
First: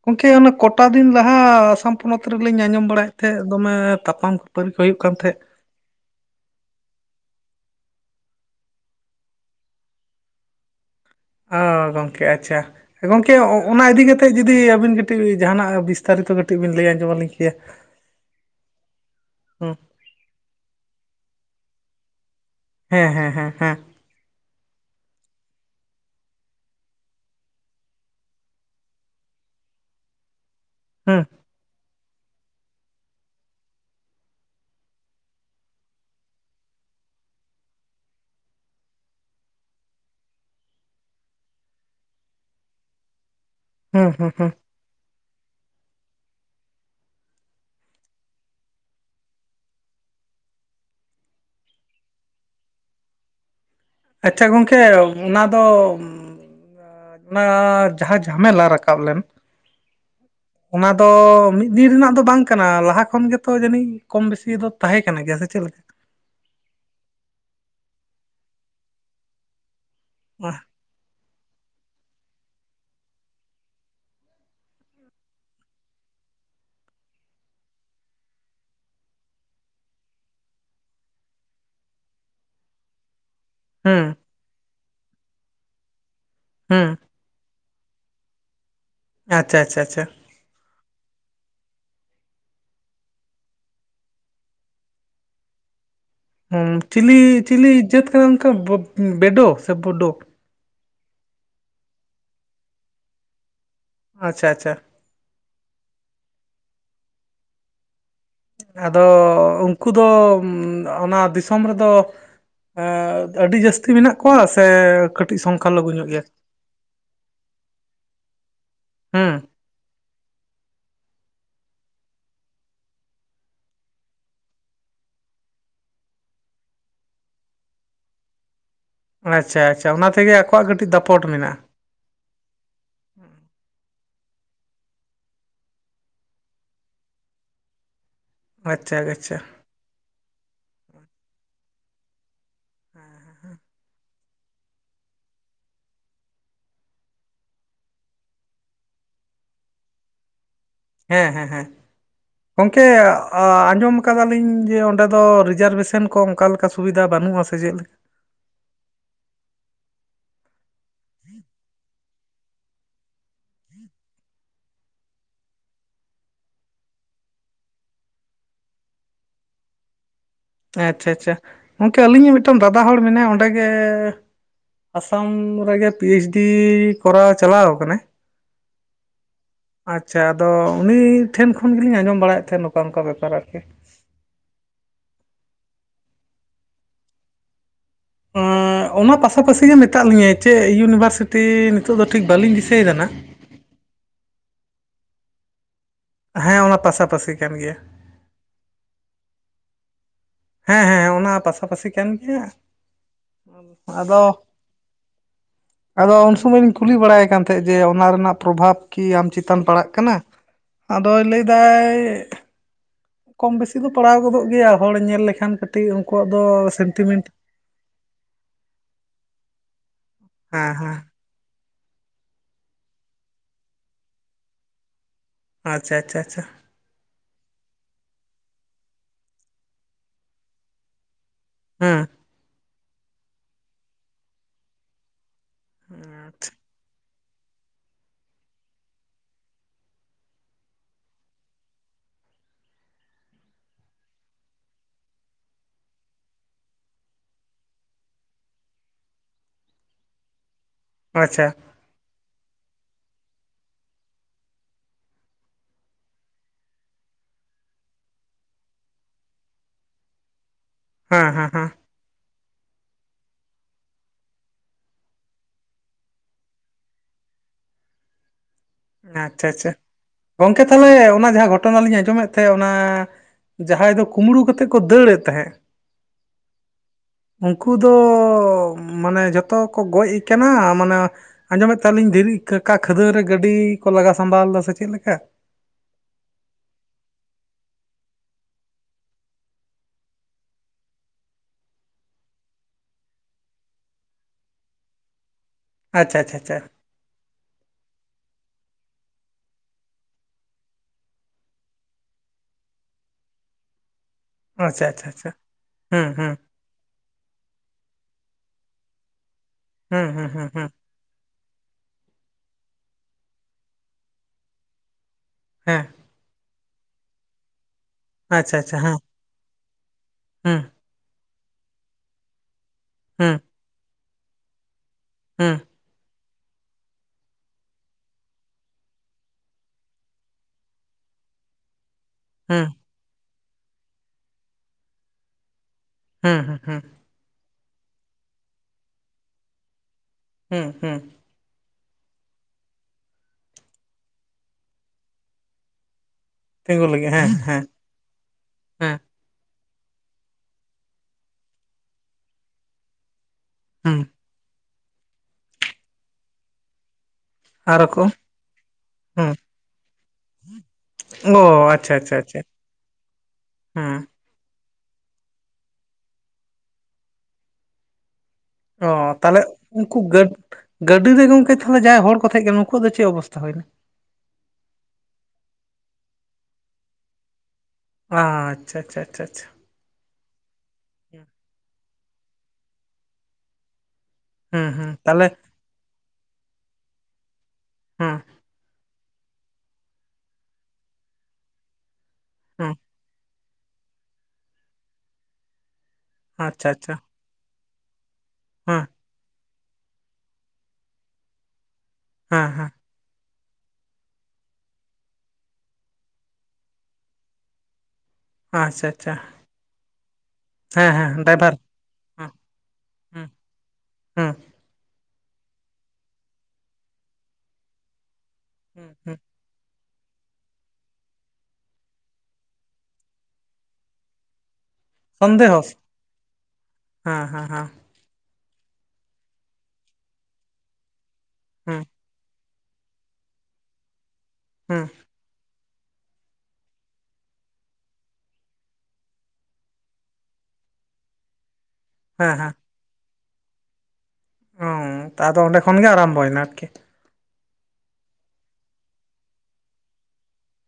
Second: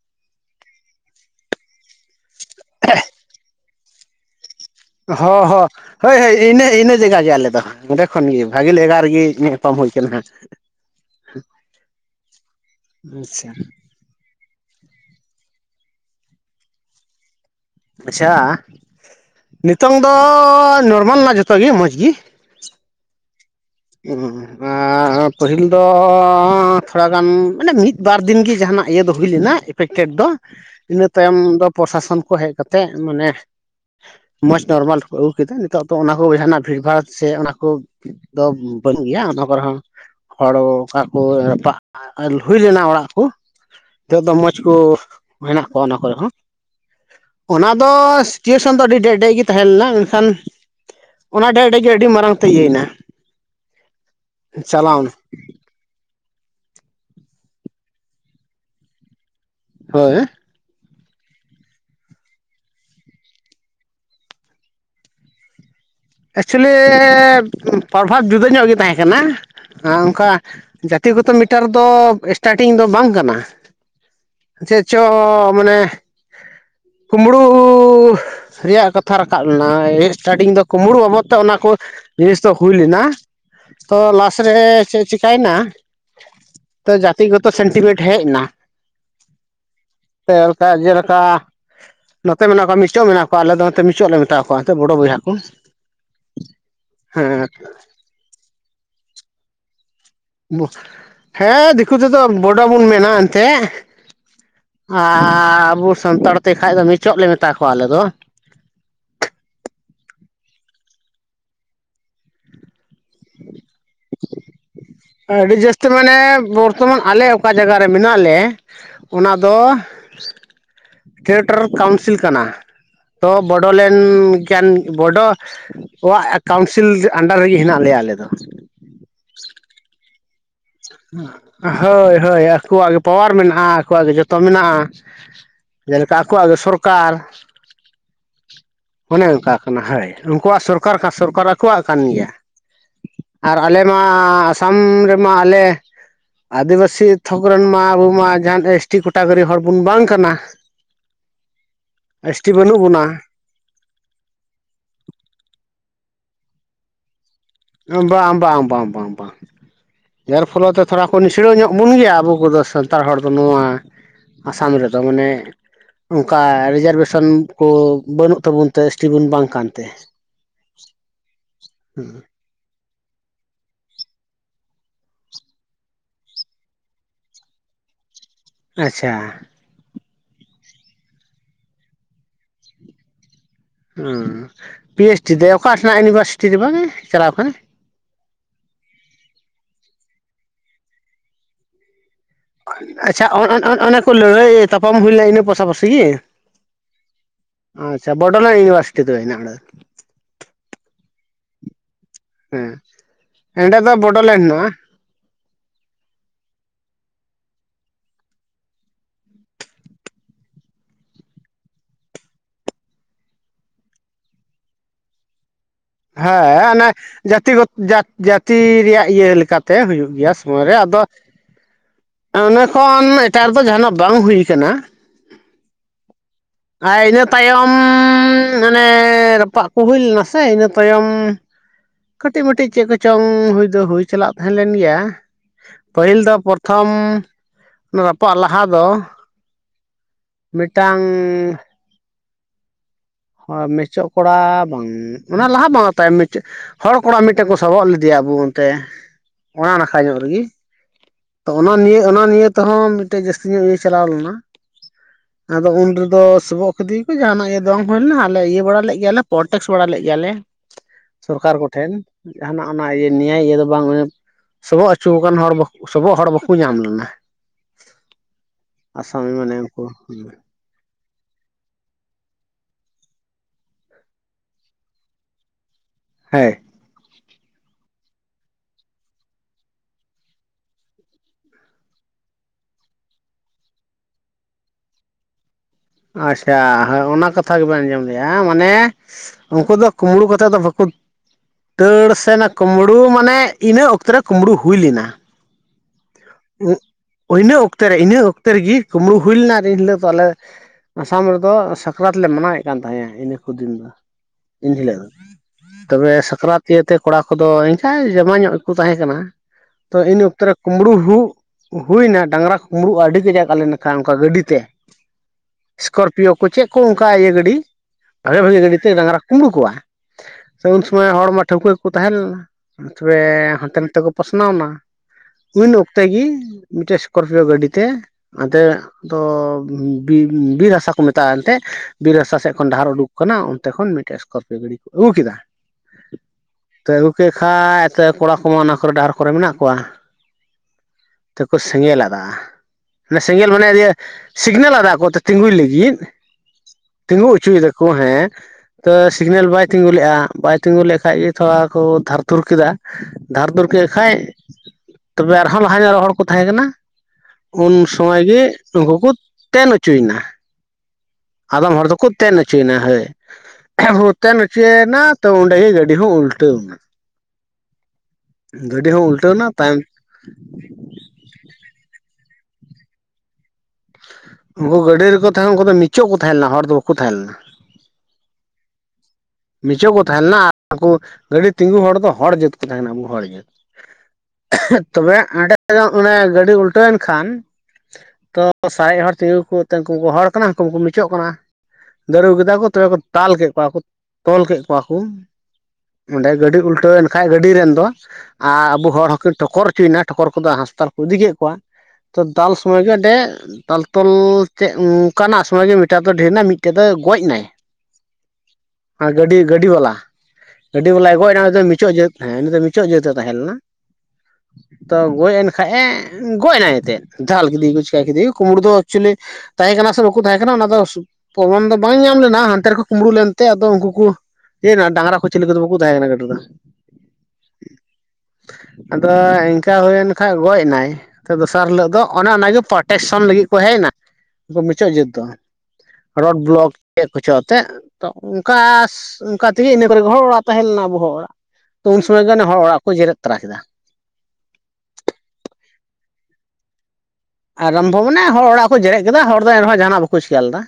ᱜᱚᱢᱠᱮ ᱚᱱᱟ ᱠᱚᱴᱟ ᱫᱤᱱ ᱞᱟᱦᱟ ᱟᱥᱟᱢ ᱯᱚᱱᱚᱛ ᱨᱮᱜᱤᱧ ᱟᱸᱡᱚᱢ ᱵᱟᱲᱟᱭᱮᱫ ᱛᱟᱦᱮᱫ, ᱫᱚᱢᱮ ᱛᱟᱯᱟᱢ ᱠᱷᱟᱹᱯᱟᱹᱨᱤ ᱠᱚ ᱦᱩᱭᱩᱜ ᱠᱟᱱ ᱛᱟᱦᱮᱸᱫ ᱦᱚᱸ, ᱦᱚᱸ ᱦᱳᱭ ᱦᱳᱭ, ᱤᱱᱟᱹ ᱤᱱᱟᱹ ᱡᱟᱭᱜᱟ ᱜᱮ ᱟᱞᱮ ᱫᱚ᱿ ᱚᱸᱰᱮ ᱠᱷᱚᱱ ᱜᱮ ᱵᱷᱟᱹᱜᱤ ᱡᱟᱭᱜᱟ ᱨᱮ ᱜᱮ ᱧᱟᱯᱟᱢ ᱦᱩᱭ ᱠᱟᱱᱟ ᱦᱟᱸᱜ᱾ ᱚᱸ ᱜᱚᱢᱠᱮ ᱟᱪᱪᱷᱟ, ᱜᱚᱢᱠᱮ ᱟᱪᱪᱷᱟ ᱚᱱᱟ ᱤᱫᱤ ᱠᱟᱛᱮ ᱛᱮᱫ ᱡᱩᱫᱤ ᱟᱹᱵᱤᱱ ᱠᱟᱹᱴᱤᱡ ᱡᱟᱦᱟᱱᱟᱜ ᱵᱤᱥᱛᱟᱨᱤᱛᱚ ᱠᱟᱹᱴᱤᱡ ᱵᱤᱱ ᱞᱟᱹᱭ ᱟᱸᱡᱚᱢ ᱟᱹᱞᱤᱧ ᱠᱮᱭᱟ? ᱟᱪᱪᱷᱟ, ᱦᱩᱸ ᱱᱤᱛᱚᱝ ᱫᱚ ᱱᱚᱨᱢᱟᱞ ᱮᱱᱟ ᱡᱷᱚᱛᱚ ᱜᱮ ᱢᱚᱡᱽ ᱜᱮ᱾ ᱦᱮᱸ, ᱦᱮᱸ, ᱦᱮᱸ, ᱦᱮᱸ᱾ ᱩᱸ ᱟᱨ ᱟᱜ ᱯᱟᱹᱦᱤᱞ ᱫᱚᱻ ᱛᱷᱚᱲᱟᱜᱟᱱ ᱢᱟᱱᱮ ᱢᱤᱫ ᱵᱟᱨ ᱫᱤᱱ ᱜᱮ ᱡᱟᱦᱟᱱᱟᱜ ᱤᱭᱟᱹᱫᱚ ᱦᱩᱭ ᱞᱮᱱᱟ, ᱮᱯᱷᱮᱠᱴᱮᱰ ᱫᱚ᱾ ᱤᱱᱟᱹ ᱦᱩᱸ ᱛᱟᱭᱚᱢ ᱫᱚ ᱯᱨᱚᱥᱟᱥᱚᱱ ᱠᱚ ᱦᱮᱡ ᱠᱟᱛᱮ ᱢᱟᱱᱮ ᱢᱚᱸᱡᱽ ᱱᱚᱨᱢᱟᱞ ᱠᱚ ᱟᱹᱜᱩ ᱠᱮᱫᱟ᱾ ᱱᱤᱛᱚᱜ ᱫᱚ ᱚᱱᱟ ᱠᱚ ᱡᱟᱦᱟᱱᱟᱜ ᱵᱷᱤᱲᱵᱷᱟᱲ ᱥᱮ ᱚᱱᱟ ᱠᱚ ᱫᱚ ᱵᱟᱱᱩᱜ ᱜᱮᱭᱟ᱾ ᱚᱱᱟ ᱠᱚ ᱨᱮ ᱦᱚᱸ ᱦᱚᱲ ᱚᱠᱟ ᱠᱚ ᱨᱟᱯᱟᱜ ᱦᱩᱭ ᱞᱮᱱᱟ ᱚᱲᱟᱜ ᱠᱚ᱾ ᱦᱩᱸ ᱱᱤᱛᱚᱜ ᱦᱩᱸ ᱫᱚ ᱦᱩᱸ ᱢᱚᱡᱽ ᱠᱚ ᱦᱮᱱᱟᱜ ᱠᱚᱣᱟ, ᱚᱱᱟ ᱠᱚ ᱨᱮ ᱦᱚᱸ᱾ ᱚᱱᱟ ᱫᱚ ᱥᱤᱪᱩᱭᱮᱥᱚᱱ ᱫᱚ ᱟᱹᱰᱤ ᱰᱮᱡ ᱰᱮᱡ ᱜᱮ ᱛᱟᱦᱮ ᱞᱮᱱᱟ, ᱢᱮᱱᱠᱷᱟᱱ ᱚᱱᱟ ᱰᱷᱮᱡ ᱰᱷᱮᱡ ᱜᱮ ᱟᱹᱰᱤ ᱢᱟᱨᱟᱝ ᱛᱮ ᱤᱭᱟᱹᱭ ᱮᱱᱟ᱾ ᱟᱪᱪᱷᱟ ᱜᱚᱝᱠᱮ ᱚᱱᱟ ᱫᱚ, ᱚᱱᱟ ᱡᱟᱦᱟ ᱡᱷᱟᱢᱮᱞᱟ ᱨᱟᱠᱟᱵ ᱞᱮᱱ ᱦᱳᱭ᱾ ᱚᱱᱟ ᱫᱚ ᱢᱤᱫ ᱫᱤᱱ ᱨᱮᱱᱟᱜ ᱫᱚ ᱵᱟᱝ ᱠᱟᱱᱟ᱾ ᱞᱟᱦᱟ ᱠᱷᱚᱱ ᱜᱮᱛᱚ ᱡᱟᱹᱱᱤᱡ ᱠᱚᱢ ᱵᱮᱥᱤ ᱫᱚ ᱛᱟᱦᱮ ᱠᱟᱱᱟ ᱜᱮᱭᱟ ᱥᱮ ᱪᱮᱫ ᱞᱮᱠᱟ? ᱮᱠᱪᱩᱭᱮᱞᱤᱻ ᱯᱨᱚᱵᱷᱟᱵᱽ' ᱡᱩᱫᱟᱹ ᱧᱚᱜ ᱜᱮ ᱛᱟᱦᱮ ᱠᱟᱱᱟ᱾ ᱚᱱᱠᱟ ᱵᱮᱠᱛᱤᱜᱚᱛᱚ ᱢᱤᱴᱟᱨ ᱫᱚ ᱥᱴᱟᱴᱤᱝ ᱫᱚ ᱵᱟᱝ ᱠᱟᱱᱟ᱾ ᱪᱮᱫ ᱪᱚ ᱢᱟᱱᱮ ᱠᱩᱢᱵᱽᱲᱩ ᱨᱮᱭᱟᱜ ᱠᱟᱛᱷᱟ ᱨᱟᱠᱟᱵ ᱞᱮᱱᱟ, ᱥᱴᱟᱴᱤᱝ ᱫᱚ ᱠᱩᱢᱵᱽᱲᱩ ᱵᱟᱵᱚᱫ ᱛᱮ, ᱚᱱᱟ ᱠᱚ ᱡᱤᱱᱤᱥ ᱫᱚ ᱦᱩᱭ ᱞᱮᱱᱟ᱾ ᱛᱚ ᱦᱩᱸ ᱞᱟᱥᱴ ᱨᱮ ᱪᱮᱫ ᱪᱮᱠᱟᱭ ᱮᱱᱟ, ᱦᱩᱸ ᱛᱚ ᱡᱟᱹᱛᱤ ᱜᱚᱛᱚ ᱥᱮᱱᱴᱤᱢᱮᱱᱴ ᱦᱮᱡᱽ ᱮᱱᱟ᱾ ᱟᱪᱪᱷᱟ, ᱟᱪᱪᱷᱟ, ᱟᱪᱪᱷᱟ᱾ ᱥᱮ ᱚᱱᱠᱟ ᱡᱮ ᱞᱮᱠᱟ ᱱᱚᱛᱮ ᱢᱮᱱᱟᱜ ᱠᱚᱣᱟ᱾ ᱢᱤᱪᱚ ᱢᱮᱱᱟᱜ ᱠᱚᱣᱟ ᱟᱞᱮ ᱫᱚ ᱱᱚᱛᱮ ᱢᱤᱪᱚ ᱞᱮ ᱢᱮᱛᱟ ᱠᱚᱣᱟ ᱮᱱᱛᱮ ᱵᱚᱲᱚ ᱵᱚᱭᱦᱟ ᱠᱚ᱾ ᱦᱩᱸ ᱪᱤᱞᱤ ᱦᱮᱸ ᱪᱤᱞᱤ ᱡᱟᱹᱛ ᱠᱟᱱᱟ ᱚᱱᱠᱟ ᱵᱮᱰᱚ ᱥᱮ ᱵᱳᱰᱳ? ᱦᱮᱸ ᱫᱤᱠᱩ ᱛᱮ ᱫᱚ ᱵᱳᱰᱳ ᱵᱚᱱ ᱢᱮᱱᱟ ᱮᱱᱛᱮᱫ᱾ ᱟᱪᱪᱷᱟ, ᱟᱪᱪᱷᱟ᱾ ᱟᱼᱟᱨ ᱟᱵᱚ ᱥᱟᱱᱛᱟᱲ ᱛᱮ ᱠᱷᱟᱡᱽ ᱫᱚ ᱢᱤᱪᱚᱜ ᱞᱮ ᱢᱮᱛᱟ ᱠᱚᱣᱟ ᱟᱞᱮ ᱫᱚ᱾ ᱟᱫᱚ ᱩᱱᱠᱩ ᱫᱚ ᱚᱱᱟ ᱫᱤᱥᱚᱢ ᱨᱮᱫᱚ ᱟᱹᱰᱤ ᱡᱟᱹᱥᱛᱤ ᱢᱮᱱᱟᱜ ᱠᱚᱣᱟ ᱥᱮ ᱠᱟᱹᱴᱤᱡ ᱟᱹᱰᱤ ᱥᱚᱝᱠᱷᱟ ᱡᱟᱹᱥᱛᱤ ᱞᱩᱜᱩ ᱧᱚᱜ ᱜᱮᱭᱟ? ᱢᱟᱱᱮ ᱵᱚᱨᱛᱚᱢᱟᱱ ᱟᱞᱮ ᱚᱠᱟ ᱡᱟᱹᱭᱜᱟ ᱨᱮ ᱢᱮᱱᱟᱜ ᱞᱮ, ᱚᱱᱟ ᱦᱩᱸ ᱫᱚ ᱛᱷᱤᱭᱮᱴᱟᱨ ᱠᱟᱣᱩᱱᱥᱤᱞ ᱠᱟᱱᱟ᱾ ᱛᱚ ᱵᱚᱰᱚ ᱞᱮᱱ ᱠᱮᱱ, ᱵᱚᱰᱚ ᱠᱚᱣᱟᱜ ᱠᱟᱣᱩᱱᱥᱤᱞ ᱟᱱᱰᱟᱨ ᱨᱮᱜᱮ ᱦᱮᱱᱟᱜ ᱞᱮᱭᱟ, ᱟᱞᱮ ᱫᱚ᱾ ᱟᱪᱪᱷᱟ, ᱟᱪᱪᱷᱟ, ᱚᱱᱟ ᱛᱮᱜᱮ ᱟᱠᱚᱣᱟᱜ ᱠᱟᱹᱴᱤᱡ ᱫᱟᱯᱚᱴ ᱢᱮᱱᱟᱜᱼᱟ ᱦᱳᱭ ᱦᱳᱭ ᱟᱠᱚᱣᱟᱜ ᱜᱮ ᱯᱟᱣᱟᱨ ᱢᱮᱱᱟᱜᱼᱟ ᱟᱠᱚᱣᱟᱜ ᱜᱮ ᱡᱚᱛᱚ, ᱛᱚ ᱢᱮᱱᱟᱜᱼᱟ ᱡᱮᱞᱮᱠᱟ ᱟᱠᱚᱣᱟᱜ ᱜᱮ ᱥᱚᱨᱠᱟᱨ᱾ ᱟᱪᱪᱷᱟ ᱚᱱᱮ ᱟᱪᱪᱷᱟ ᱚᱱᱠᱟ ᱠᱟᱱᱟ ᱦᱳᱭ ᱩᱱᱠᱩᱣᱟᱜ ᱥᱚᱨᱠᱟᱨ, ᱥᱚᱨᱠᱟᱨ ᱟᱠᱚᱣᱟᱜ ᱠᱟᱱ ᱜᱮᱭᱟ, ᱟᱨ ᱟᱞᱮ ᱢᱟ ᱟᱥᱟᱢ ᱨᱮᱢᱟ ᱟᱞᱮ [inaudible] ᱟᱹᱫᱤᱵᱟᱹᱥᱤ ᱛᱷᱚᱠ ᱨᱮᱱ ᱢᱟ ᱟᱵᱚ ᱢᱟ ᱡᱟᱦᱟᱱ ᱮᱥ ᱴᱤ ᱠᱳᱴᱟᱜᱚᱨᱤ ᱦᱚᱲ ᱵᱚᱱ ᱵᱟᱝ ᱠᱟᱱᱟ᱾ ᱦᱮᱸ ᱦᱮᱸ ᱦᱮᱸ ᱮᱥ ᱴᱤ ᱵᱟᱹᱱᱩᱜ ᱜᱚᱝᱠᱮ ᱵᱚᱱᱟ ᱟᱸᱡᱚᱢ ᱟᱠᱟᱫᱟᱞᱤᱧ ᱡᱮ ᱚᱸᱰᱮ ᱫᱚ ᱨᱤᱡᱟᱨᱵᱷᱮᱥᱚᱱ ᱠᱚ ᱚᱱᱠᱟ ᱞᱮᱠᱟ ᱥᱩᱵᱤᱫᱟ ᱵᱟᱹᱱᱩᱜᱼᱟ ᱥᱮ ᱪᱮᱫ ᱞᱮᱠᱟ, ᱵᱟᱝ ᱵᱟᱝ ᱵᱟᱝ ᱵᱟᱝ ᱮᱨ ᱯᱷᱚᱞᱚᱛ ᱛᱮ ᱛᱷᱚᱲᱟ ᱠᱚ ᱱᱤᱥᱲᱟᱹᱣ ᱧᱚᱜ ᱵᱚᱱ ᱜᱮᱭᱟ ᱟᱵᱚ ᱠᱚᱫᱚ ᱥᱟᱱᱛᱟᱲ ᱦᱚᱲ ᱫᱚ ᱱᱚᱣᱟ ᱟᱥᱟᱢ ᱨᱮᱫᱚ ᱢᱟᱱᱮ, ᱚᱱᱠᱟ ᱨᱤᱡᱟᱨᱵᱷᱮᱥᱚᱱ ᱠᱚ ᱵᱟᱹᱱᱩᱜ ᱛᱟᱵᱚᱱ ᱛᱮ ᱮᱥ ᱴᱤ ᱵᱚᱱ ᱵᱟᱝ ᱠᱟᱱᱛᱮ᱾ ᱟᱪᱪᱷᱟ ᱟᱪᱪᱷᱟ ᱜᱚᱝᱠᱮ ᱟᱹᱞᱤᱧᱤᱡ ᱢᱤᱫᱴᱟᱝ ᱫᱟᱫᱟ ᱦᱚᱲ ᱢᱮᱱᱟᱭᱟ ᱚᱸᱰᱮ ᱜᱮ, ᱟᱥᱟᱢ ᱨᱮᱜᱮ ᱯᱤ ᱮᱭᱤᱪ ᱰᱤ ᱠᱚᱨᱟᱣ ᱪᱟᱞᱟᱣ ᱟᱠᱟᱱᱟ᱾ ᱟᱪᱪᱷᱟ, ᱟᱪᱪᱷᱟ ᱟᱫᱚ ᱩᱱᱤ ᱴᱷᱮᱱ ᱠᱷᱚᱱ ᱜᱮᱞᱤᱧ ᱟᱸᱡᱚᱢ ᱵᱟᱲᱟᱭᱮᱫ ᱛᱟᱦᱮᱸᱫ ᱱᱚᱝᱠᱟ ᱱᱚᱝᱠᱟ ᱵᱮᱯᱟᱨ ᱟᱹᱨᱠᱤ, ᱩᱸ ᱯᱤ ᱮᱭᱤᱪ ᱰᱤ ᱫᱚᱭᱟ ᱚᱠᱟᱴᱟᱜ ᱤᱭᱩᱱᱤᱵᱷᱟᱨᱥᱤᱴᱤ ᱨᱮ ᱵᱟᱝᱮ ᱪᱟᱞᱟᱣ ᱠᱟᱱ? ᱮᱸᱻᱚᱱᱟ ᱯᱟᱥᱟᱯᱟᱥᱤ ᱜᱮ ᱢᱮᱛᱟᱜ ᱞᱤᱧᱟᱹ ᱪᱮᱫ ᱤᱭᱩᱱᱤᱵᱷᱟᱨᱥᱤᱴᱤ, ᱛᱤ ᱱᱤᱛᱚᱜ ᱫᱚ ᱴᱷᱤᱠ ᱵᱟᱹᱞᱤᱧ ᱫᱤᱥᱟᱹᱭᱮᱫᱟ ᱱᱟᱸᱜ᱾ ᱚᱱ ᱚᱱ ᱚᱱ ᱚᱱᱨᱟᱥ ᱠᱚ ᱞᱟᱹᱲᱦᱟᱹᱭ ᱛᱟᱯᱟᱢ ᱦᱩᱭ ᱞᱮᱱᱟ ᱤᱱᱟᱹ ᱯᱟᱥᱟ ᱯᱟᱥᱤ ᱜᱮ ᱦᱮᱸ ᱚᱱᱟ ᱯᱟᱥᱟᱯᱟᱥᱤ ᱠᱟᱱ ᱜᱮᱭᱟ᱾ ᱟᱪᱪᱷᱟ ᱵᱚᱰᱚᱞᱮᱸᱰ ᱤᱭᱩᱱᱤᱵᱷᱟᱨᱥᱤᱴᱤ ᱛᱚᱰᱮ ᱦᱮᱱᱟᱜ ᱚᱸᱰᱮ ᱦᱮᱸ ᱦᱮᱸ ᱚᱱᱟ ᱯᱟᱥᱟᱯᱟᱥᱤ ᱠᱟᱱ ᱜᱮᱭᱟ ᱦᱮᱸ ᱚᱸᱰᱮ ᱫᱚ ᱟᱫᱚ, ᱵᱚᱰᱳᱞᱮᱱᱰ ᱦᱮᱱᱟᱜᱼᱟ [inaudible] ᱟᱫᱚ ᱩᱱ ᱥᱚᱢᱚᱭᱤᱧ ᱠᱩᱞᱤ ᱵᱟᱲᱟᱭ ᱠᱟᱱ ᱛᱟᱦᱮᱸᱫ ᱡᱮ ᱚᱱᱟ ᱨᱮᱱᱟᱜ ᱯᱨᱚᱵᱷᱟᱵᱽ ᱠᱤ ᱟᱢ ᱪᱮᱛᱟᱱ ᱯᱟᱲᱟᱜ ᱠᱟᱱᱟ, ᱟᱫᱚᱭ ᱞᱟᱹᱭᱫᱟᱭ ᱠᱚᱢ ᱵᱮᱥᱤ ᱫᱚ ᱯᱟᱲᱟᱣ ᱜᱚᱫᱚᱜ ᱜᱮᱭᱟ ᱦᱚᱲ ᱧᱮᱞ ᱞᱮᱠᱷᱟᱱ ᱠᱟᱹᱴ ᱦᱮᱸ ᱚᱱᱮ ᱡᱟᱹᱛᱤ ᱜᱚᱛᱚ ᱡᱟᱹᱛ ᱡᱟᱹᱛᱤ ᱨᱮᱭᱟᱜ ᱤᱭᱟᱹ ᱞᱮᱠᱟᱛᱮ ᱦᱩᱭᱩᱜ ᱜᱮᱭᱟ ᱥᱚᱢᱚᱭ ᱦᱮᱸ ᱨᱮ ᱦᱮᱸ ᱟᱫᱚ, ᱤᱱᱟᱹ ᱠᱷᱚᱱ ᱮᱴᱟᱜ ᱨᱮᱫᱚ ᱡᱟᱦᱟᱱᱟᱜ ᱵᱟᱝ ᱦᱩᱭ ᱠᱟᱱᱟ᱾ ᱟᱪᱪᱷᱟ ᱟᱪᱪᱷᱟ ᱟᱪᱪᱷᱟ, ᱟᱨ ᱤᱱᱟᱹ ᱛᱟᱭᱚᱢ ᱢᱟᱱᱮ ᱨᱟᱯᱟᱜ ᱠᱚ ᱦᱩᱭ ᱞᱮᱱᱟ ᱥᱮ ᱤᱱᱟᱹ ᱛᱟᱭᱚᱢ, ᱦᱮᱸ᱾ ᱠᱟᱹᱴᱤᱜ ᱢᱟᱹᱴᱤᱜ ᱪᱮᱫ ᱠᱚᱪᱚᱝ ᱦᱩᱭ ᱫᱚ ᱦᱩᱭ ᱪᱟᱞᱟᱜ ᱛᱟᱦᱮᱸ ᱞᱮᱱ ᱜᱮᱭᱟ᱾ ᱯᱟᱹᱦᱤᱞ ᱫᱚ ᱯᱚᱨᱛᱷᱚᱢ, ᱚᱱᱟ ᱨᱟᱯᱟᱜ ᱞᱟᱦᱟ ᱫᱚ ᱢᱤᱫᱴᱟᱝ ᱦᱚᱭ ᱢᱮᱪᱚᱫ ᱠᱚᱲᱟ ᱵᱟᱝ ᱚᱱᱟ ᱞᱟᱦᱟ ᱵᱟᱝ ᱛᱟᱭᱚᱢ ᱢᱮᱪᱚᱜ, ᱦᱚᱲ ᱠᱚᱲᱟ ᱢᱤᱫᱴᱮᱱ ᱠᱚ ᱥᱚᱵᱚᱜ ᱞᱮᱫᱮᱭᱟ ᱟᱵᱚ ᱚᱱᱛᱮ ᱚᱱᱟ ᱱᱟᱠᱷᱟ ᱧᱚᱜ ᱨᱮᱜᱮ᱾ ᱟᱪᱪᱷᱟ ᱛᱚ ᱚᱱᱟ ᱱᱤᱭᱮ ᱚᱱᱟ ᱱᱤᱭᱮ ᱛᱮᱦᱚᱸ ᱢᱤᱫᱴᱮᱜ ᱡᱟᱹᱥᱛᱤ ᱧᱚᱜ ᱤᱭᱟᱹ ᱪᱟᱞᱟᱣ ᱞᱮᱱᱟ, ᱟᱫᱚ ᱩᱱ ᱨᱮᱫᱚ ᱥᱚᱵᱚᱜ ᱠᱮᱫᱮᱭᱟ ᱠᱚ ᱡᱟᱦᱟᱱᱟᱜ ᱜᱮ ᱫᱚᱝ, ᱵᱟᱹᱱᱩᱜᱼᱟ ᱟᱞᱮ ᱤᱭᱟᱹ ᱵᱟᱲᱟ ᱞᱮᱫ ᱜᱮᱭᱟᱞᱮ ᱯᱚᱞᱴᱮᱠᱥ ᱵᱟᱲᱟ ᱞᱮᱫ ᱜᱮᱭᱟᱞᱮ ᱦᱮᱸ ᱦᱮᱸ ᱥᱚᱨᱠᱟᱨ ᱦᱮᱸ ᱠᱚᱴᱷᱮᱱ᱾ ᱡᱟᱦᱟᱱᱟᱜ ᱚᱱᱟ ᱤᱭᱟᱹ ᱱᱤᱭᱟᱹᱭ ᱤᱭᱟᱹ ᱫᱚ ᱵᱟᱝ ᱦᱩᱭᱩᱜ ᱥᱚᱵᱚᱜ ᱚᱪᱚ ᱟᱠᱟᱱ ᱦᱚᱲ ᱵᱟ ᱥᱚᱵᱚᱜ ᱦᱚᱲ ᱵᱟᱠᱚ ᱧᱟᱢ ᱞᱮᱱᱟ᱾ ᱟᱥᱟᱢᱤ ᱟᱪᱪᱷᱟ ᱢᱟᱱᱮ ᱟᱪᱪᱷᱟ ᱩᱱᱠᱩ ᱚᱝ ᱜᱚᱝᱠᱮ ᱛᱟᱦᱚᱞᱮ ᱚᱱᱟ ᱡᱟᱦᱟᱸ ᱜᱷᱚᱴᱚᱱᱟ ᱞᱤᱧ ᱟᱸᱡᱚᱢᱮᱫ ᱛᱟᱦᱮᱸ ᱚᱱᱟ, ᱡᱟᱦᱟᱸᱭ ᱫᱚ ᱠᱩᱢᱵᱽᱲᱩ ᱠᱟᱛᱮᱜ ᱠᱚ ᱫᱟᱹᱲᱮᱫ ᱛᱟᱦᱮᱸᱫ ᱦᱮᱸ ᱩᱱᱠᱩ ᱫᱚ ᱢᱟᱱᱮ ᱡᱷᱚᱛᱚ ᱠᱚ ᱜᱚᱡ ᱟᱠᱟᱱᱟ ᱢᱟᱱᱮ ᱟᱸᱡᱚᱢᱮᱫ ᱛᱟᱦᱮᱞᱤᱧ ᱫᱷᱮᱤᱨᱤ ᱠᱟᱠᱟ ᱠᱷᱟᱹᱫᱟᱹᱨ ᱨᱮ ᱜᱟᱹ ᱰᱤ ᱠᱚ ᱞᱟᱜᱟ ᱥᱟᱢᱵᱟᱣ ᱞᱮᱫᱟ ᱥᱮ ᱪᱮᱫ ᱞᱮᱠᱟ ᱟᱪᱪᱷᱟ ᱦᱳᱭ ᱚᱱᱟ ᱠᱟᱛᱷᱟ ᱜᱮᱵᱮᱱ ᱟᱸᱡᱚᱢ ᱞᱮᱼᱟ ᱢᱟᱱᱮ ᱩᱱᱠᱩ ᱫᱚ ᱠᱩᱢᱵᱽᱲᱩ ᱠᱟ ᱠᱟᱛᱮᱮᱫ ᱫᱚ ᱵᱟᱠᱚ ᱫᱟᱹᱲ ᱥᱮ ᱚᱱᱟ ᱠᱩᱢᱵᱽᱲᱩ ᱢᱟᱱᱮ ᱤᱱᱟᱹ ᱚᱠᱛᱚ ᱨᱮ ᱠᱩᱳᱢᱵᱽᱲᱩ ᱦᱩᱭ ᱞᱮᱱᱟ ᱟᱪᱷᱟ ᱪᱷᱟ ᱪᱷᱟ ᱤᱱᱟᱹ ᱚᱠᱛᱮ ᱨᱮ ᱤᱱᱟᱹ ᱚᱠᱛᱮ ᱨᱮᱜᱮ ᱠᱩᱢᱵᱽᱲᱩ ᱦᱩᱭ ᱞᱮᱱᱟ ᱮᱱᱦᱤᱞᱳᱜ ᱛᱟᱦᱚᱞᱮ ᱟᱥᱟᱢ ᱨᱮᱫᱚ ᱥᱟᱠᱨᱟᱛ ᱞᱮ ᱢᱟᱱᱟᱣᱮᱫ ᱠᱟᱱ ᱛᱟᱦᱮᱸᱱᱟ ᱤᱱᱟᱹ ᱠᱚ ᱫᱤᱱ ᱫᱚ ᱮᱱ ᱟᱪᱪᱷᱟ ᱦᱤᱞᱳᱜ ᱟᱪᱪᱷᱟ ᱫᱚ ᱟᱪᱪᱷᱟ ᱦᱩᱸ ᱛᱚᱵᱮ ᱦᱩᱸ ᱥᱟᱠᱨᱟᱛ ᱤᱭᱟᱹᱛᱮ ᱠᱚᱲᱟ ᱠᱚᱫᱚ ᱮᱱᱠᱟᱱ ᱡᱚᱢᱟ ᱧᱚᱜ ᱜᱮᱠᱚ ᱛᱟᱦᱮᱸ ᱠᱟᱱᱟ ᱛᱚ ᱦᱩᱸ ᱤᱱᱟᱹ ᱦᱩᱸ ᱦᱩᱸ ᱚᱠᱛᱚᱨᱮ ᱦᱩᱸ ᱠᱩᱢᱵᱽᱲᱩ ᱦᱩᱩᱜ ᱦᱩᱭᱱᱟ ᱰᱟᱝᱨᱟ ᱠᱩᱢᱵᱽᱲᱩᱜᱼᱟ ᱟᱹᱰᱤ ᱠᱟᱡᱟᱠ ᱟᱞᱮᱠᱷᱟᱱ ᱚᱱᱠᱟ ᱜᱟᱹᱰᱤ ᱛᱮ ᱦᱮᱸ ᱥᱠᱚᱨᱯᱤᱭᱚ ᱠᱚ ᱪᱮᱫ ᱠᱚ ᱚᱱᱠᱟ ᱤᱭᱟᱹ ᱜᱟᱹᱰᱤ ᱵᱷᱟᱜᱮ ᱟᱪᱪᱷᱟ ᱵᱷᱟᱜᱮ ᱟᱪᱪᱷᱟ ᱜᱟᱹᱰᱤᱛᱮ ᱦᱮᱸ ᱰᱟᱝᱨᱟ ᱠᱩᱢᱰᱩ ᱠᱚᱣᱟ ᱥᱮ ᱦᱩᱸ ᱩᱱ ᱥᱚᱢᱚᱭ ᱦᱚᱲ ᱢᱟ ᱴᱷᱟᱹᱣᱠᱟᱹ ᱜᱮᱠᱚ ᱛᱟᱦᱮᱸᱞᱮᱱᱟ ᱛᱚᱵᱮ ᱦᱩᱸ ᱦᱟᱱᱛᱮ ᱱᱟᱛᱮ ᱠᱚ ᱯᱟᱥᱱᱟᱣ ᱱᱟ ᱦᱩᱸ ᱩᱱ ᱚᱠᱛᱮ ᱜᱮ ᱢᱤᱫᱴᱮᱡ ᱥᱠᱚᱨᱯᱤᱭᱚ ᱜᱟᱹᱰᱤ ᱛᱮ ᱱᱟᱛᱮ ᱫᱚ ᱵᱤᱨ ᱦᱟᱥᱟ ᱠᱚ ᱢᱮᱛᱟᱜᱼᱟ ᱮᱱᱛᱮᱫ ᱵᱤᱨ ᱦᱟᱥᱟ ᱥᱮᱫ ᱦᱩᱸ ᱠᱷᱚᱱ ᱰᱟᱦᱟᱨ ᱩᱰᱩᱠ ᱟᱠᱟᱱᱟ ᱚᱱᱛᱮ ᱠᱷᱚᱱ ᱢᱤᱫᱴᱮᱡ ᱥᱠᱚᱨᱯᱤᱭᱳ ᱜᱟᱹᱰᱤ ᱠᱚ ᱟᱹᱜᱩ ᱠᱮᱫᱟ ᱦᱩᱸ ᱦᱩᱸ ᱦᱩᱸ ᱛᱮ ᱟᱹᱜᱩ ᱠᱮᱫ ᱠᱷᱟᱡ ᱱᱛᱮ ᱠᱚᱲᱟᱠᱚᱢᱟ ᱚᱱᱟ ᱠᱚᱨᱮ ᱰᱟᱦᱟᱨ ᱠᱚᱨᱮ ᱢᱮᱱᱟᱜ ᱠᱚᱣᱟ ᱦᱩᱸ ᱦᱩᱸ ᱛᱮᱠᱚ ᱥᱮᱸᱜᱮᱞ ᱟᱫᱟ ᱥᱮᱸᱜᱮᱞ ᱢᱟᱱᱮ ᱤᱭᱟᱹ ᱥᱤᱜᱽᱱᱮᱞ ᱟᱫᱟ ᱠᱚ ᱛᱤᱸᱜᱩᱭ ᱞᱟᱹᱜᱤᱫ ᱞᱟᱹᱜᱤᱫ ᱛᱤᱸᱜᱩ ᱦᱮᱸ ᱦᱚᱪᱚᱭ ᱦᱮᱸ ᱫᱟᱠᱚ ᱦᱮᱸ ᱛᱚ ᱦᱮᱸ ᱥᱤᱜᱽᱱᱮᱞ ᱵᱟᱭ ᱛᱤᱸᱜᱩ ᱞᱮᱫᱼᱟ ᱵᱟᱭ ᱛᱤᱸᱜᱩ ᱞᱮᱠᱷᱟᱱ ᱜᱮ ᱛᱷᱚᱲᱟ ᱠᱚ ᱫᱷᱟᱨᱛᱩᱨ ᱠᱮᱫᱟ ᱫᱷᱟᱨ ᱫᱷᱩᱨ ᱠᱮᱫ ᱦᱩᱸ ᱠᱷᱟᱡ ᱛᱚᱵᱮ ᱟᱨᱦᱚᱸ ᱞᱟᱦᱟ ᱧᱚᱜ ᱨᱮ ᱦᱚᱲ ᱠᱚ ᱛᱟᱦᱮᱸ ᱠᱟᱱᱟ ᱩᱱ ᱟᱨᱚ ᱠᱚ ᱥᱚᱢᱚᱭ ᱜᱮ ᱩᱱᱩᱠᱩ ᱠᱚ ᱦᱩᱸ ᱛᱮᱱ ᱚᱪᱚᱭᱮᱱᱟ ᱚ ᱟᱫᱚᱢ ᱦᱚᱲ ᱟᱪᱪᱷᱟ ᱫᱚᱠᱚ ᱟᱪᱪᱷᱟ ᱟᱪᱪᱷᱟ ᱛᱮᱱᱪᱚᱭᱮᱱᱟ ᱦᱮᱭ ᱦᱩᱸ ᱛᱮᱱ ᱚᱪᱚᱭᱮᱱᱟ ᱛᱚ ᱚᱸᱰᱮ ᱜᱮ ᱜᱟᱹᱰᱤ ᱦᱚᱸ ᱩᱞᱴᱟᱹᱣ ᱮᱱᱟ ᱚ ᱜᱟᱹᱰᱤ ᱦᱚᱸ ᱩᱞᱴᱟᱹᱣ ᱛᱟᱦᱚᱞᱮ ᱮᱱᱟ ᱛᱟᱭᱚᱢ ᱩᱱᱠᱩ ᱜᱟᱹᱰ ᱜᱟᱹᱰᱤ ᱨᱮ ᱜᱚᱝᱠᱮ ᱛᱟᱦᱚᱞᱮ ᱡᱟᱦᱟᱸᱟᱭ ᱦᱚᱲ ᱠᱚ ᱛᱟᱦᱮᱸ ᱠᱟᱱᱟ ᱱᱩᱠᱩᱣᱟᱜ ᱫᱚ ᱪᱮᱫ ᱚᱵᱚᱥᱛᱟ ᱦᱩᱭᱱᱟ ᱩᱱᱠᱩ ᱜᱟᱹᱰᱤ ᱨᱮᱠᱚ ᱛᱟᱦᱮᱸᱱ ᱩᱱᱠᱩ ᱫᱚ ᱢᱤᱪᱚᱜ ᱠᱚ ᱛᱟᱦᱮᱸ ᱞᱮᱱᱟ ᱦᱚᱲ ᱫᱚ ᱵᱟᱠᱚ ᱛᱟᱦᱮᱸ ᱞᱮᱱᱟ ᱟᱪᱪᱷᱟ ᱪᱷᱟ ᱪᱷᱟ ᱪᱷᱟ ᱢᱤᱪᱟᱹᱣ ᱠᱚ ᱛᱟᱦᱮᱸ ᱞᱮᱱᱟ ᱟᱨ ᱩᱱᱠᱩ ᱜᱟᱹᱰᱤ ᱛᱤᱸᱜᱩ ᱦᱚᱲ ᱫᱚ ᱦᱚᱲ ᱡᱟᱹᱛ ᱠᱚ ᱛᱟᱦᱮᱱᱟ ᱟᱵᱚ ᱦᱚᱲ ᱡᱟᱹᱛ ᱦᱩᱸ ᱦᱩᱸ ᱛᱚᱵᱮ ᱛᱟᱦᱚᱞᱮ ᱚᱸᱰᱮ ᱚᱱᱮ ᱜᱟᱹᱰᱤ ᱩᱞᱴᱟᱹᱣᱮᱱ ᱠᱷᱟᱱ ᱦᱩᱸ ᱛᱚ ᱥᱟᱨᱮᱡ ᱦᱚᱲ ᱛᱤᱸᱜᱩ ᱠᱚᱛᱮ ᱩᱱᱠᱩ ᱠᱚ ᱦᱚᱲ ᱠᱟᱱᱟ ᱦᱟᱱᱠᱩ ᱠᱚᱩᱱᱠᱩ ᱢᱤᱪᱚᱜ ᱠᱟᱱᱟ ᱫᱟᱹᱲ ᱟᱹᱜᱩ ᱠᱮᱫᱟ ᱠᱚ ᱦᱩᱸ ᱛᱚᱵᱮ ᱠᱚ ᱛᱟᱞ ᱠᱮᱫ ᱠᱚᱣᱟ ᱠᱚ ᱛᱚᱞ ᱠᱮᱫ ᱠᱚᱣᱟ ᱠᱚ ᱚᱸᱰᱮ ᱜᱟᱹᱰᱤ ᱟᱪᱪᱷᱟ ᱟᱪᱪᱷᱟ ᱩᱞᱴᱟᱹᱣᱮᱱ ᱠᱷᱟᱡ ᱜᱟᱹᱰᱤ ᱨᱮᱱ ᱫᱚ ᱟᱨ ᱦᱮᱸ ᱟᱵᱚ ᱦᱚᱲ ᱦᱚᱸᱠᱤᱱ ᱴᱚᱠᱚᱨ ᱦᱚᱪᱚᱭᱮᱱᱟ ᱴᱷᱚᱠᱩᱨ ᱠᱚᱫᱚ ᱦᱟᱸᱥᱯᱟᱛᱟᱞ ᱠᱚ ᱤᱫᱤ ᱠᱮᱫ ᱠᱚᱣᱟ ᱛᱚ ᱦᱮᱸ ᱫᱟᱞ ᱦᱮᱸ ᱥᱚᱢᱚᱭ ᱜᱮ ᱚᱸᱰᱮ ᱫᱟᱞ ᱛᱚᱞ ᱪᱮᱫ ᱚᱱᱠᱟᱱᱟᱜ ᱥᱚᱢᱚᱭ ᱜᱮ ᱢᱤᱫᱴᱟᱨ ᱫᱚ ᱰᱷᱮᱨ ᱮᱱᱟᱭ ᱢᱤᱫᱴᱮᱱ ᱫᱚ ᱜᱚᱡ ᱮᱱᱟᱭ ᱟᱪᱪᱷᱟ ᱟᱨ ᱟᱪᱪᱷᱟ ᱜᱟᱹᱰᱤ ᱜᱟᱹᱰᱤ ᱵᱟᱞᱟ ᱜᱟᱹᱰᱤ ᱦᱮᱸ ᱵᱟᱚᱞᱟᱭ ᱦᱮᱸ ᱜᱚᱡ ᱮᱱᱟ ᱰᱟᱭᱵᱷᱟᱨ ᱩᱱᱤ ᱫᱚ ᱢᱪᱫ ᱡᱟᱹᱛ ᱦᱮ ᱦᱮᱸ ᱩᱱᱤ ᱫᱚᱚᱤᱪᱟᱹ ᱡᱟᱹᱛ ᱮ ᱦᱩᱸ ᱛᱟᱦᱮᱸ ᱞᱮᱱᱟ ᱦᱩᱸ ᱛᱚ ᱜᱚᱡ ᱮᱱ ᱠᱷᱟᱱᱡ ᱮ ᱜᱚᱡ ᱮᱱᱟᱭ ᱮᱱᱛᱮᱫ ᱫᱟᱞ ᱠᱮᱫᱮ ᱠᱚ ᱪᱤᱟᱹ ᱠᱮᱫᱮ ᱠᱩᱳᱢᱵᱽᱲᱩ ᱫᱚ ᱮᱠᱪᱩᱞᱮᱞᱤ ᱦᱩᱸ ᱛᱟᱦᱮᱸ ᱠᱟᱱᱟ ᱥᱮ ᱵᱟᱠᱚ ᱛᱟᱦᱮᱸ ᱠᱟᱱᱟ ᱚᱱᱟ ᱫᱚ ᱯᱨᱚᱢᱚᱱ ᱫᱚ ᱵᱟᱝ ᱧᱟᱢ ᱞᱮᱱᱟ ᱦᱟᱱᱛᱮ ᱨᱮᱠᱚ ᱠᱩᱢᱵᱽᱲᱩ ᱞᱮᱱ ᱛᱮ ᱟᱫᱚ ᱩᱱᱠᱩ ᱠᱚ ᱤᱭᱟᱹ ᱰᱟᱝᱨᱟ ᱠᱚ [unintelligible] ᱠᱚᱫᱚ ᱥᱚᱱᱫᱮᱦᱚᱥ ᱵᱟᱠᱚ ᱛᱟᱦᱮᱸ ᱠᱟᱱᱟ ᱜᱟᱹᱰᱤ [unintelligible] ᱦᱮᱸ ᱦᱮᱸ ᱦᱮᱸ ᱟᱫᱚ ᱤᱱᱠᱟᱹ ᱦᱩᱭ ᱮᱱ ᱠᱷᱟᱱ ᱜᱚᱡ ᱮᱱᱟᱭ ᱫᱚᱥᱟᱨ ᱦᱩᱸ ᱦᱤᱞᱳᱜ ᱫᱚ ᱚᱱᱮ ᱚᱱᱟ ᱜᱮ ᱯᱨᱚᱴᱮᱠᱥᱚᱱ ᱞᱟᱹᱜᱤᱫ ᱠᱚ ᱦᱮᱡ ᱮᱱᱟ ᱩᱱᱠᱩ ᱦᱩᱸ ᱢᱩᱪᱟᱹᱫ ᱡᱟᱹᱛ ᱫᱚ ᱨᱳᱰ ᱵᱞᱚᱠ [unintelligible] ᱠᱚᱪᱚ ᱟᱛᱮᱫ ᱛᱚ ᱚᱱᱠᱟ ᱚᱱᱠᱟ ᱛᱮᱜᱮ ᱤᱱᱟᱹ ᱠᱚᱨᱮ ᱜᱮ ᱦᱚᱲ ᱚᱲᱟᱜ ᱛᱟᱦᱮᱸ ᱞᱮᱱᱟ ᱟᱵᱚ ᱦᱚᱲ ᱚᱲᱟᱜ ᱛᱚ ᱩᱱ ᱥᱚᱢᱚᱭ ᱦᱮᱸ ᱜᱮ ᱦᱚᱲ ᱚᱲᱟᱜ ᱠᱚ ᱡᱮᱨᱮᱫ ᱛᱚᱨᱟ ᱠᱮᱫᱟ ᱚᱻ ᱛᱟᱫᱚ ᱚᱸᱰᱮ ᱠᱷᱚᱱ ᱜᱮ ᱟᱨᱚᱢ ᱵᱚᱭᱱᱟ ᱟᱨᱠᱤ ᱟᱨᱟᱢᱵᱷᱚ ᱢᱟᱱᱮ ᱦᱚᱲ ᱚᱲᱟᱜ ᱠᱚ ᱡᱮᱨᱮᱫ ᱠᱮᱫᱟ ᱦᱚᱲ ᱫᱚ ᱮᱱᱦᱚᱸ ᱡᱟᱦᱟᱱᱟᱜ ᱵᱟᱠᱩ ᱪᱮᱠᱟ ᱞᱮᱫᱟ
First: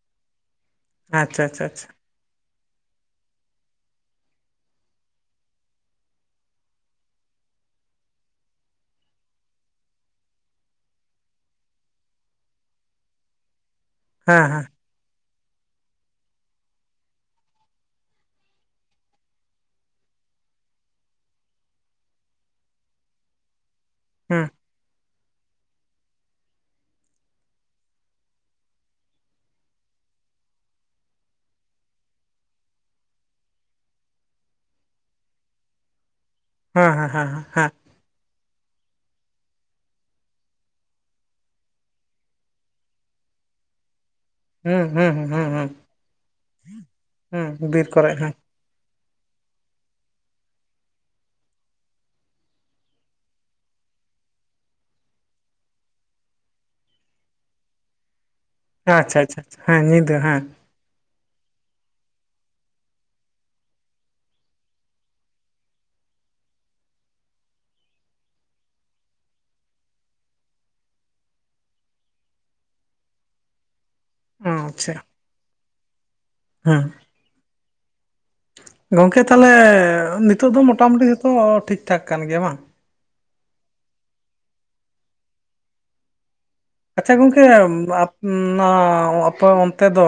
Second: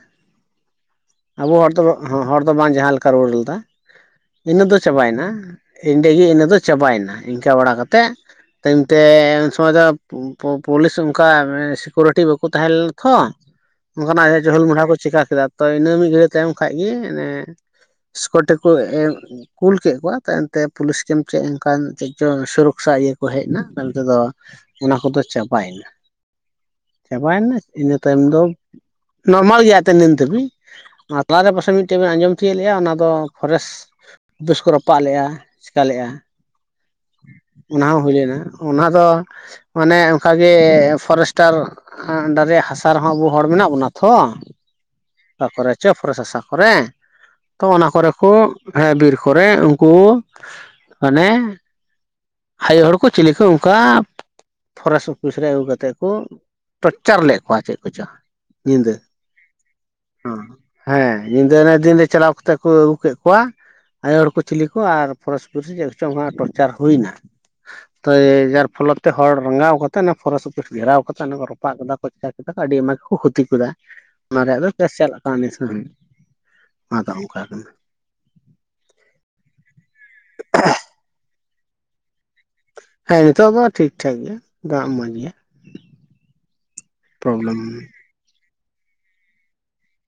ᱟᱪᱪᱷᱟ ᱟᱵᱚ ᱟᱪᱪᱷᱟ ᱦᱚᱲ ᱫᱚ ᱟᱪᱪᱷᱟ ᱦᱚᱲ ᱫᱚ ᱵᱟᱝ ᱡᱟᱦᱟᱸ ᱞᱮᱠᱟ ᱨᱩᱣᱟᱹᱲ ᱞᱮᱫᱟ ᱤᱱᱟᱹ ᱫᱚ ᱪᱟᱵᱟᱭ ᱮᱱᱟ ᱮᱸᱰᱮ ᱜᱮ ᱤᱱᱟᱹ ᱫᱚ ᱪᱟᱵᱟᱭ ᱮᱱᱟ ᱤᱱᱠᱟᱹ ᱵᱟᱲᱟ ᱠᱟᱛᱮᱫ ᱮᱱᱛᱮ ᱩᱱ ᱥᱚᱢᱚᱭ ᱫᱚᱼᱼ ᱯᱩ ᱯᱩᱞᱤᱥ ᱚᱱᱠᱟ ᱥᱤᱠᱩᱨᱤᱴᱤ ᱵᱟᱠᱚ ᱛᱟᱦᱮᱸ ᱞᱮᱱᱟ ᱛᱷᱚ ᱚᱱᱠᱟᱱᱟᱜ ᱦᱮᱸ ᱡᱤᱦᱩᱞ ᱦᱮᱸ ᱢᱚᱦᱰᱟ ᱠᱚ ᱪᱤᱠᱟ ᱠᱮᱫᱟ ᱛᱚ ᱤᱱᱟᱹ ᱢᱤᱫ ᱜᱷᱟᱹᱲᱤᱡ ᱛᱟᱭᱚᱢ ᱠᱷᱟᱡ ᱜᱮ [unintelligible] [unintelligible] ᱠᱩᱞ ᱠᱮᱫ ᱠᱚᱣᱟ ᱛᱟᱭᱚᱢ ᱛᱮ ᱯᱩᱞᱤᱥ ᱠᱮᱢ ᱪᱮᱫ ᱚᱱᱠᱟ ᱪᱮᱫ ᱪᱚᱝ ᱥᱩᱨᱚᱠᱥᱟ ᱤᱭᱟᱹ ᱠᱚ ᱦᱮᱡ ᱮᱱᱟ ᱛᱟᱭᱚᱢ ᱛᱮᱫᱚ ᱚᱱᱟ ᱠᱚᱫᱚ ᱪᱟᱵᱟᱭ ᱮᱱᱟ ᱪᱟᱵᱟᱭ ᱮᱱᱟ ᱤᱱᱟᱹ ᱛᱟᱭᱚᱢ ᱫᱚ ᱱᱚᱨᱢᱟᱞ ᱜᱮᱭᱟ ᱛᱚ ᱱᱤᱛ ᱫᱷᱟᱹᱵᱤᱡ ᱟᱨ ᱛᱟᱞᱟ ᱨᱮ ᱯᱟᱥᱮᱡ ᱢᱤᱫᱴᱮᱡ ᱵᱮᱱ ᱟᱸᱡᱚᱢ ᱛᱤᱭᱳᱫ ᱞᱮᱭᱟ ᱚᱱᱟ ᱫᱚ ᱯᱷᱚᱨᱮᱥᱴ ᱩᱯᱷᱤᱥ ᱠᱚ ᱨᱟᱯᱟᱜ ᱞᱮᱫ-ᱟ ᱪᱮᱠᱟ ᱞᱮᱜ-ᱟ ᱦᱩᱸ ᱦᱮᱸ ᱦᱮᱸ ᱦᱮᱸ ᱦᱮᱸ ᱚᱱᱟ ᱦᱚᱸ ᱦᱩᱭ ᱞᱮᱱᱟ ᱚᱱᱟ ᱫᱚ ᱢᱟᱱᱮ ᱚᱱᱠᱟ ᱜᱮ ᱯᱷᱚᱨᱮᱥᱴᱟᱨ ᱟᱻ ᱟᱱᱰᱟᱨ ᱨᱮᱭᱟᱜ ᱦᱟᱥᱟ ᱨᱮ ᱦᱚᱸ ᱟᱵᱚ ᱦᱚᱲ ᱢᱮᱱᱟᱜ ᱵᱚᱱᱟ ᱛᱷᱚ ᱦᱩᱸ ᱦᱩᱸ ᱦᱩᱸ ᱚᱠᱟ ᱠᱚ ᱦᱩᱸ ᱨᱮ ᱪᱚ ᱯᱷᱚᱨᱮᱥ ᱦᱟᱥᱟ ᱠᱚᱨᱮ ᱦᱩᱸ ᱛᱚ ᱦᱩᱸ ᱵᱤᱨ ᱚᱱᱟ ᱠᱚᱨᱮ ᱠᱚ ᱦᱮᱸ ᱦᱮᱸ ᱵᱤᱨ ᱠᱚᱨᱮ ᱩᱱᱠᱩ ᱢᱟᱱᱮᱼᱼ ᱟᱭᱳ ᱦᱚᱲ ᱠᱚ ᱪᱤᱞᱤ ᱠᱩ ᱚᱱᱠᱟ ᱯᱷᱚᱨᱮᱥ ᱩᱯᱷᱤᱥ ᱨᱮ ᱟᱹᱜᱩ ᱠᱟᱛᱮᱫ ᱠᱚ ᱴᱚᱪᱪᱟᱨ ᱞᱮᱫ ᱠᱚᱣᱟ ᱪᱮᱫ ᱠᱚᱪᱚ ᱧᱤᱫᱟᱹ ᱟᱪᱪᱷᱟ ᱟᱪᱪᱷᱟ ᱦᱮᱸ ᱧᱤᱫᱟᱹ ᱦᱮᱸ ᱦᱮᱸ ᱧᱤᱫᱟᱹ ᱤᱱᱟᱹ ᱫᱤᱱ ᱨᱮ ᱪᱟᱞᱟᱣ ᱠᱟᱛᱮ ᱠᱩ ᱟᱹᱜᱩ ᱠᱮᱫ ᱠᱚᱣᱟ ᱟᱭᱳ ᱦᱚᱲ ᱠᱩ ᱪᱤᱞᱤ ᱠᱚ ᱟᱨ ᱯᱷᱚᱨᱮᱥ ᱪᱮᱫ ᱠᱚᱪᱚᱝ ᱦᱟᱸ ᱴᱚᱨᱪᱟᱨ ᱦᱩᱭᱱᱟ ᱛᱚ ᱮᱻᱭ ᱡᱟᱨ ᱯᱷᱚᱞᱚᱛ ᱛᱮ ᱦᱚᱲ ᱨᱟᱸᱜᱟᱣ ᱠᱟᱛᱮ ᱚᱱᱟ ᱯᱷᱚᱨᱮᱥᱴ ᱚᱯᱷᱤᱥ ᱜᱷᱮᱨᱟᱣ ᱠᱟᱛᱮ ᱚᱱᱟ ᱠᱚ ᱨᱟᱯᱟᱜ ᱠᱮᱫᱟ [unintelligible] ᱟᱹᱰᱤ ᱟᱭᱢᱟ ᱜᱮᱠᱚ ᱠᱷᱩᱛᱤ ᱠᱟᱫᱟ [inaudible] ᱚᱱᱟ ᱨᱮᱭᱟᱜ ᱫᱚ ᱠᱮᱥ ᱟᱪᱪᱷᱟ ᱪᱟᱞᱟᱜ ᱠᱟᱱᱟ ᱱᱤᱛ ᱦᱚᱸ ᱦᱮᱸ ᱟᱫᱚ ᱚᱱᱠᱟ ᱠᱟᱱᱟ ᱜᱚᱝᱠᱮ ᱛᱟᱦᱚᱞᱮ ᱱᱤᱛᱚᱜ ᱫᱚ ᱢᱚᱴᱟᱢᱩᱴᱤ ᱡᱚᱛᱚ ᱴᱷᱤᱠ ᱴᱷᱟᱠ ᱠᱟᱱ ᱜᱮᱭᱟ ᱵᱟᱝ ᱦᱮᱸ ᱱᱤᱛᱚᱜ ᱫᱚ ᱴᱷᱤᱠ ᱴᱷᱟᱠ ᱜᱮᱭᱟ ᱫᱟᱜ ᱢᱚᱸᱡᱽ ᱜᱮᱭᱟ ᱟᱪᱪᱷᱟ ᱜᱚᱝᱠᱮ ᱯᱨᱚᱵᱞᱮᱢ [unintelligible] ᱟᱯᱮ ᱚᱱᱛᱮ ᱫᱚᱼᱼ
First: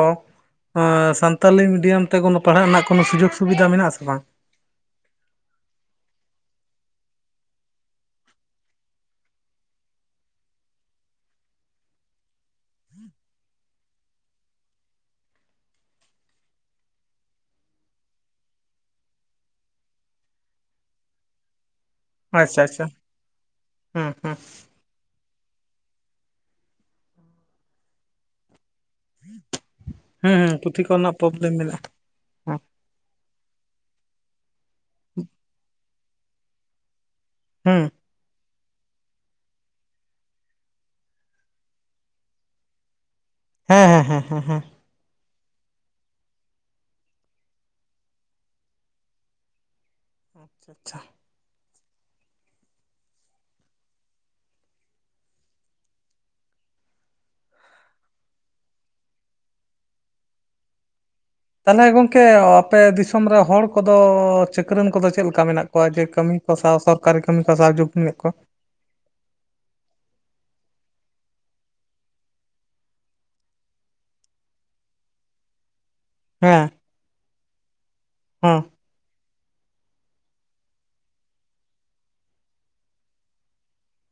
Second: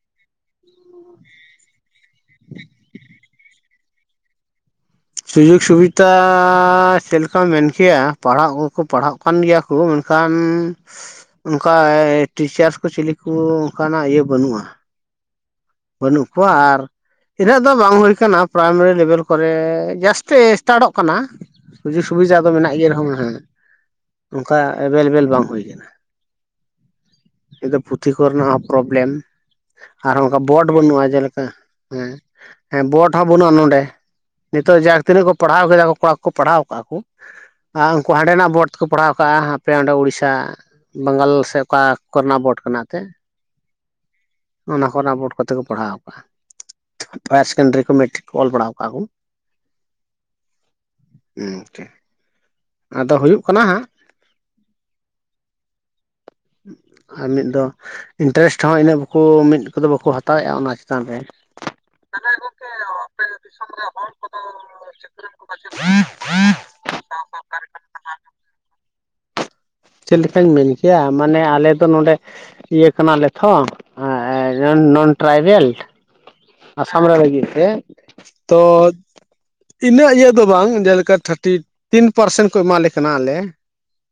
ᱳᱻ ᱥᱟᱱᱛᱟᱞᱤ ᱢᱤᱰᱤᱭᱟᱢ ᱛᱮ ᱠᱳᱱᱳ ᱯᱟᱲᱦᱟᱜ ᱨᱮᱱᱟᱜ ᱠᱳᱱᱳ ᱥᱩᱡᱳᱜᱽ ᱥᱩᱵᱤᱫᱷᱟ ᱢᱮᱱᱟᱜ-ᱟ ᱟᱥᱮ ᱵᱟᱝ ᱥᱩᱡᱳᱜᱽ ᱥᱩᱵᱤᱫᱷᱟ ᱪᱮᱫ ᱞᱮᱠᱟᱢ ᱢᱮᱱ ᱠᱮᱭᱟ ᱯᱟᱲᱦᱟᱜ ᱦᱚᱲ ᱠᱚ ᱯᱟᱲᱦᱟᱜ ᱠᱟᱱ ᱜᱮᱭᱟ ᱠᱚ ᱢᱮᱱ ᱠᱷᱟᱱ ᱚᱱᱠᱟ ᱴᱤᱪᱟᱨᱥ ᱠᱩ ᱪᱤᱞᱤ ᱠᱩ ᱚᱱᱠᱟᱱᱟᱜ ᱤᱭᱟᱹ ᱵᱟᱹᱱᱩᱜ-ᱟ ᱵᱟᱹᱱᱩᱜ ᱠᱚᱣᱟ ᱟᱨᱼᱼ ᱤᱱᱟᱹᱜ ᱫᱚ ᱵᱟᱝ ᱦᱩᱭ ᱠᱟᱱᱟ ᱯᱨᱟᱭᱢᱟᱨᱤ ᱞᱮᱵᱮᱞ ᱠᱚᱨᱮ ᱡᱟᱥᱴ ᱥᱴᱟᱴᱚᱜ ᱠᱟᱱᱟ ᱥᱩᱡᱳᱜ ᱥᱩᱵᱤᱫᱷᱟ ᱫᱚ ᱟᱪᱪᱷᱟ ᱢᱮᱱᱟᱜ ᱜᱮ ᱟᱪᱪᱷᱟ ᱨᱮᱦᱚᱸ ᱱᱟᱦᱟᱜ ᱦᱩᱸ ᱦᱩᱸ ᱚᱱᱠᱟ ᱮᱵᱮᱞᱮᱵᱮᱞ ᱵᱟᱝ ᱦᱩᱭ ᱠᱟᱱᱟ [unintelligible] ᱯᱩᱛᱷᱤ ᱠᱚ ᱨᱮᱱᱟᱜ ᱦᱚᱸ ᱯᱨᱚᱵᱞᱮᱢ [unintelligible] ᱦᱩᱸ ᱦᱩᱸ ᱵᱳᱰ ᱯᱩᱛᱷᱤ ᱵᱟᱹᱱᱩᱜ-ᱟ ᱠᱚᱨᱮᱱᱟᱜ ᱡᱮᱞᱮᱠᱟ, ᱯᱨᱚᱵᱞᱮᱢ ᱢᱮᱱᱟᱜᱼᱟ ᱦᱮᱸ ᱾ ᱦᱮᱸ ᱵᱳᱴ ᱦᱚᱸ ᱵᱟᱹᱱᱩᱜ-ᱟ ᱱᱚᱸᱰᱮ, ᱱᱤᱛᱚᱜ ᱡᱟᱠ ᱛᱤᱱᱟᱹᱜ ᱠᱚ ᱯᱟᱲᱦᱟᱣ ᱠᱮᱫᱟ ᱠᱚ ᱠᱚᱲᱟᱠᱩ ᱯᱟᱲᱦᱟᱣ ᱠᱮᱫᱟ ᱠᱩ ᱠᱚᱲᱟ ᱠᱚ ᱯᱟᱲᱦᱟᱣ ᱠᱟᱜ-ᱟ ᱠᱩ ᱾ ᱟ ᱦᱩᱸ ᱩᱝᱠᱩ ᱦᱟᱸᱰᱮᱱᱟᱜ ᱵᱳᱨᱰ ᱛᱮᱠᱚ ᱯᱟᱲᱦᱟᱣ ᱠᱟᱜ-ᱟ ᱟᱯᱮ ᱚᱸᱰᱮ ᱩᱲᱤᱥᱟ ᱵᱟᱝᱜᱟᱞ ᱥᱮ ᱚᱠᱟ ᱠᱚᱨᱮᱱᱟᱜ ᱵᱳᱴ ᱠᱟᱱᱟ ᱮᱱᱛᱮ! ᱦᱮᱸ ᱦᱮᱸ ᱦᱮᱸ ᱦᱮᱸ ᱾ ᱚᱱᱟ ᱵᱳᱴ ᱠᱚᱛᱮ ᱠᱚ ᱯᱟᱲᱦᱟᱣ ᱠᱟᱜ-ᱟ ᱾ ᱦᱟᱭᱟᱨ ᱥᱮᱠᱮᱱᱰᱟᱨᱤ ᱠᱚ ᱢᱮᱴᱨᱤᱠ ᱠᱚ ᱚᱞ ᱵᱟᱲᱟᱣ ᱠᱟᱜ ᱠᱩ ᱾ ᱟᱪᱪᱷᱟ ᱾ ᱩᱸ [unintelligible] ᱟᱫᱚ ᱦᱩᱭᱩᱜ ᱠᱟᱱᱟ ᱦᱟᱸᱜ ᱟᱨ ᱢᱤᱫ ᱫᱚ ᱤᱱᱴᱟᱨᱮᱥᱴ ᱦᱚᱸ ᱤᱱᱟᱹᱜ ᱵᱟᱠᱚ ᱢᱤᱫ ᱟᱫᱚ ᱵᱟᱠᱩ ᱦᱟᱛᱟᱣᱮᱜᱼᱟ ᱚᱱᱟ ᱪᱮᱛᱟᱱ ᱨᱮ ᱾ ᱛᱟᱦᱞᱮ ᱜᱚᱝᱠᱮ ᱟᱯᱮ ᱫᱤᱥᱚᱢ ᱨᱮ ᱦᱚᱲ ᱠᱚᱫᱚᱻ ᱪᱟᱹᱠᱨᱟᱹᱱ ᱠᱚᱫᱚ ᱪᱮᱫ ᱞᱮᱠᱟ ᱢᱮᱱᱟᱜ ᱠᱚᱣᱟ ᱡᱮ ᱠᱟᱹᱢᱤ ᱠᱚ ᱥᱟᱶ ᱥᱚᱨᱠᱟᱨᱤ ᱠᱟᱹᱢᱤ ᱠᱚ ᱥᱟᱦᱡᱳᱜᱽ ᱢᱮᱱᱮᱫ ᱠᱚ? ᱪᱮᱫ ᱞᱮᱠᱟᱧ ᱢᱮᱱ ᱠᱮᱜᱼᱟ ᱢᱟᱱᱮ ᱟᱞᱮ ᱫᱚ ᱱᱚᱸᱰᱮ ᱤᱭᱟᱹ ᱠᱟᱱᱟᱞᱮ ᱛᱷᱚ ᱟᱸ ᱟᱸ ᱱᱚᱱ ᱱᱚᱱ ᱴᱨᱟᱭᱵᱮᱞ ᱾ ᱦᱮᱸ ᱾ ᱟᱥᱟᱢ ᱨᱮ ᱞᱟᱹᱜᱤᱜ ᱛᱮ, ᱛᱚ ᱤᱱᱟᱹᱜ ᱤᱭᱟᱹ ᱫᱚ ᱵᱟᱝ ᱡᱮᱞᱮᱠᱟ ᱛᱷᱟᱨᱴᱤ ᱛᱤᱱ ᱯᱟᱨᱥᱮᱱ ᱠᱚ ᱮᱢᱟᱞᱮ ᱠᱟᱱᱟ ᱟᱞᱮ ᱾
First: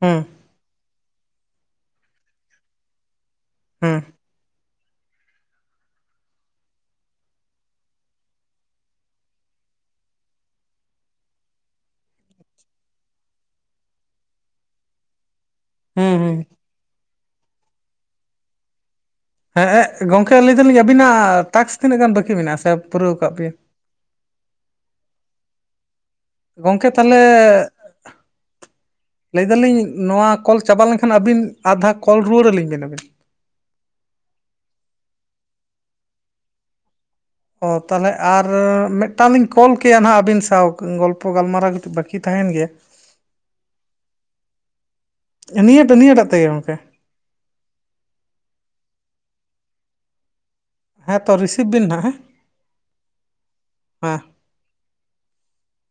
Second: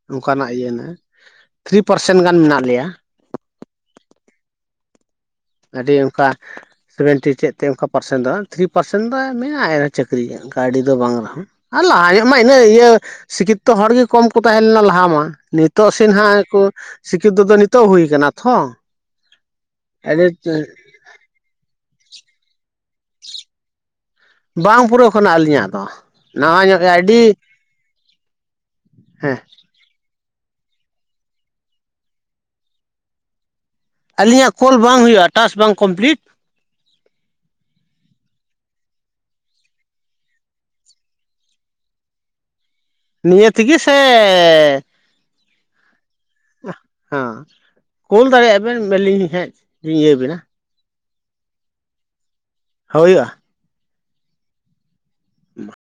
ᱦᱮᱸ ᱚᱝᱠᱟᱱᱟᱜ ᱤᱭᱟᱹ ᱱᱮ ᱛᱷᱨᱤ ᱯᱟᱨᱥᱮᱱ ᱜᱟᱱ ᱢᱮᱱᱟᱜ ᱞᱮᱭᱟ ᱾ ᱦᱩᱸ ᱾ ᱟᱹᱰᱤ ᱚᱱᱠᱟ ᱥᱮᱵᱷᱮᱱᱴᱤ ᱪᱮᱫ ᱛᱮ ᱚᱝᱠᱟ ᱯᱟᱨᱥᱮᱱ ᱫᱚ ᱵᱟᱝ ᱛᱷᱨᱤ ᱯᱟᱨᱥᱮᱱ ᱫᱚ ᱢᱮᱱᱟᱜᱼᱟ ᱮ ᱪᱟᱹᱠᱨᱤ ᱠᱟᱣᱰᱤ ᱫᱚ ᱵᱟᱝ ᱨᱮᱦᱚ ᱾ ᱟᱨ ᱞᱟᱦᱟ ᱧᱚᱜ ᱢᱟ ᱤᱱᱟᱹᱜ ᱤᱭᱟᱹ ᱥᱤᱠᱷᱤᱛᱛᱚ ᱦᱚᱲ ᱜᱮ ᱠᱚᱢ ᱠᱚ ᱛᱟᱦᱮ ᱞᱮᱱᱟ ᱞᱟᱦᱟ ᱢᱟ, ᱱᱤᱛ ᱛᱚᱜ ᱥᱤᱱ ᱦᱮᱸ ᱦᱮᱸ ᱦᱟᱸᱜ ᱮ ᱠᱩ ᱥᱤᱠᱠᱷᱤᱛᱛᱚ ᱫᱚ ᱱᱤᱛᱚᱜ ᱦᱩᱭ ᱠᱟᱱᱟ ᱛᱷᱚ ᱾ ᱦᱮᱸ ᱮᱜ ᱜᱚᱝᱠᱮ ᱞᱟᱹᱭᱫᱟᱞᱤᱧ ᱟᱹᱵᱤᱱᱟᱜ ᱴᱟᱥᱠ ᱛᱤᱱᱟᱹᱜ ᱜᱟᱱ ᱵᱟᱹᱠᱤ ᱢᱮᱱᱟᱜᱼᱟ, ᱥᱮ ᱯᱩᱨᱟᱹᱣ ᱠᱟᱜ ᱵᱤᱱ? ᱵᱟᱝ ᱯᱩᱨᱟᱹᱣ ᱠᱟᱱᱟ ᱟᱹᱞᱤᱧᱟᱜ ᱫᱚ ᱾ ᱜᱚᱝᱠᱮ ᱛᱟᱦᱞᱮ ᱦᱮᱸ ᱞᱟᱹᱭ ᱫᱟᱞᱤᱧ ᱱᱚᱣᱟ ᱠᱚᱞ ᱪᱟᱵᱟ ᱞᱮᱝᱠᱷᱟᱱ ᱟᱹᱵᱤᱱ ᱟᱨᱫᱷᱟ ᱠᱚᱞ ᱨᱩᱣᱟᱹᱲ ᱟᱹᱞᱤᱧ ᱵᱤᱱ ᱟᱹᱵᱤᱱ ᱾ ᱟᱹᱞᱤᱧᱟᱜ ᱠᱚᱞ ᱵᱟᱝ ᱦᱩᱭᱩᱜᱼᱟ ᱴᱟᱥ ᱵᱟᱝ ᱠᱚᱢᱯᱞᱤᱴ ᱾ ᱚ ᱛᱟᱦᱞᱮ ᱟᱨ ᱢᱤᱫᱴᱟᱝ ᱞᱤᱧ ᱠᱚᱞ ᱠᱮᱭᱟ ᱱᱟᱦᱟᱜ ᱟᱹᱵᱤᱱ ᱥᱟᱣ ᱜᱚᱞᱯᱚ ᱜᱟᱞᱢᱟᱨᱟ ᱠᱟᱹᱴᱤᱡ ᱵᱟᱠ ᱠᱤ ᱛᱟᱦᱮᱭᱮᱱ ᱜᱮᱭᱟ ᱾ ᱱᱤᱭᱟᱹ ᱛᱤᱜᱤ ᱥᱮ! ᱱᱤᱭᱟᱹᱴᱟ ᱱᱤᱭᱟᱹᱴᱟᱜ ᱛᱮᱜᱮ ᱜᱚᱢᱠᱮ ᱾ ᱦᱟᱸ, ᱠᱳᱞ ᱫᱟᱲᱮᱭᱟᱜ ᱵᱮᱱ ᱵᱟᱹᱞᱤᱧ ᱦᱮᱸᱜ ᱤᱭᱟᱹ ᱵᱮᱱᱟ ᱾ ᱦᱮᱸ ᱛᱚ ᱨᱤᱥᱤᱵᱷ ᱵᱤᱱ ᱱᱟᱦᱟᱜ, ᱦᱮᱸ ᱾ ᱦᱳᱭᱳᱜᱼᱟ ᱾ ᱦᱮᱸ ᱾ [unintelligible]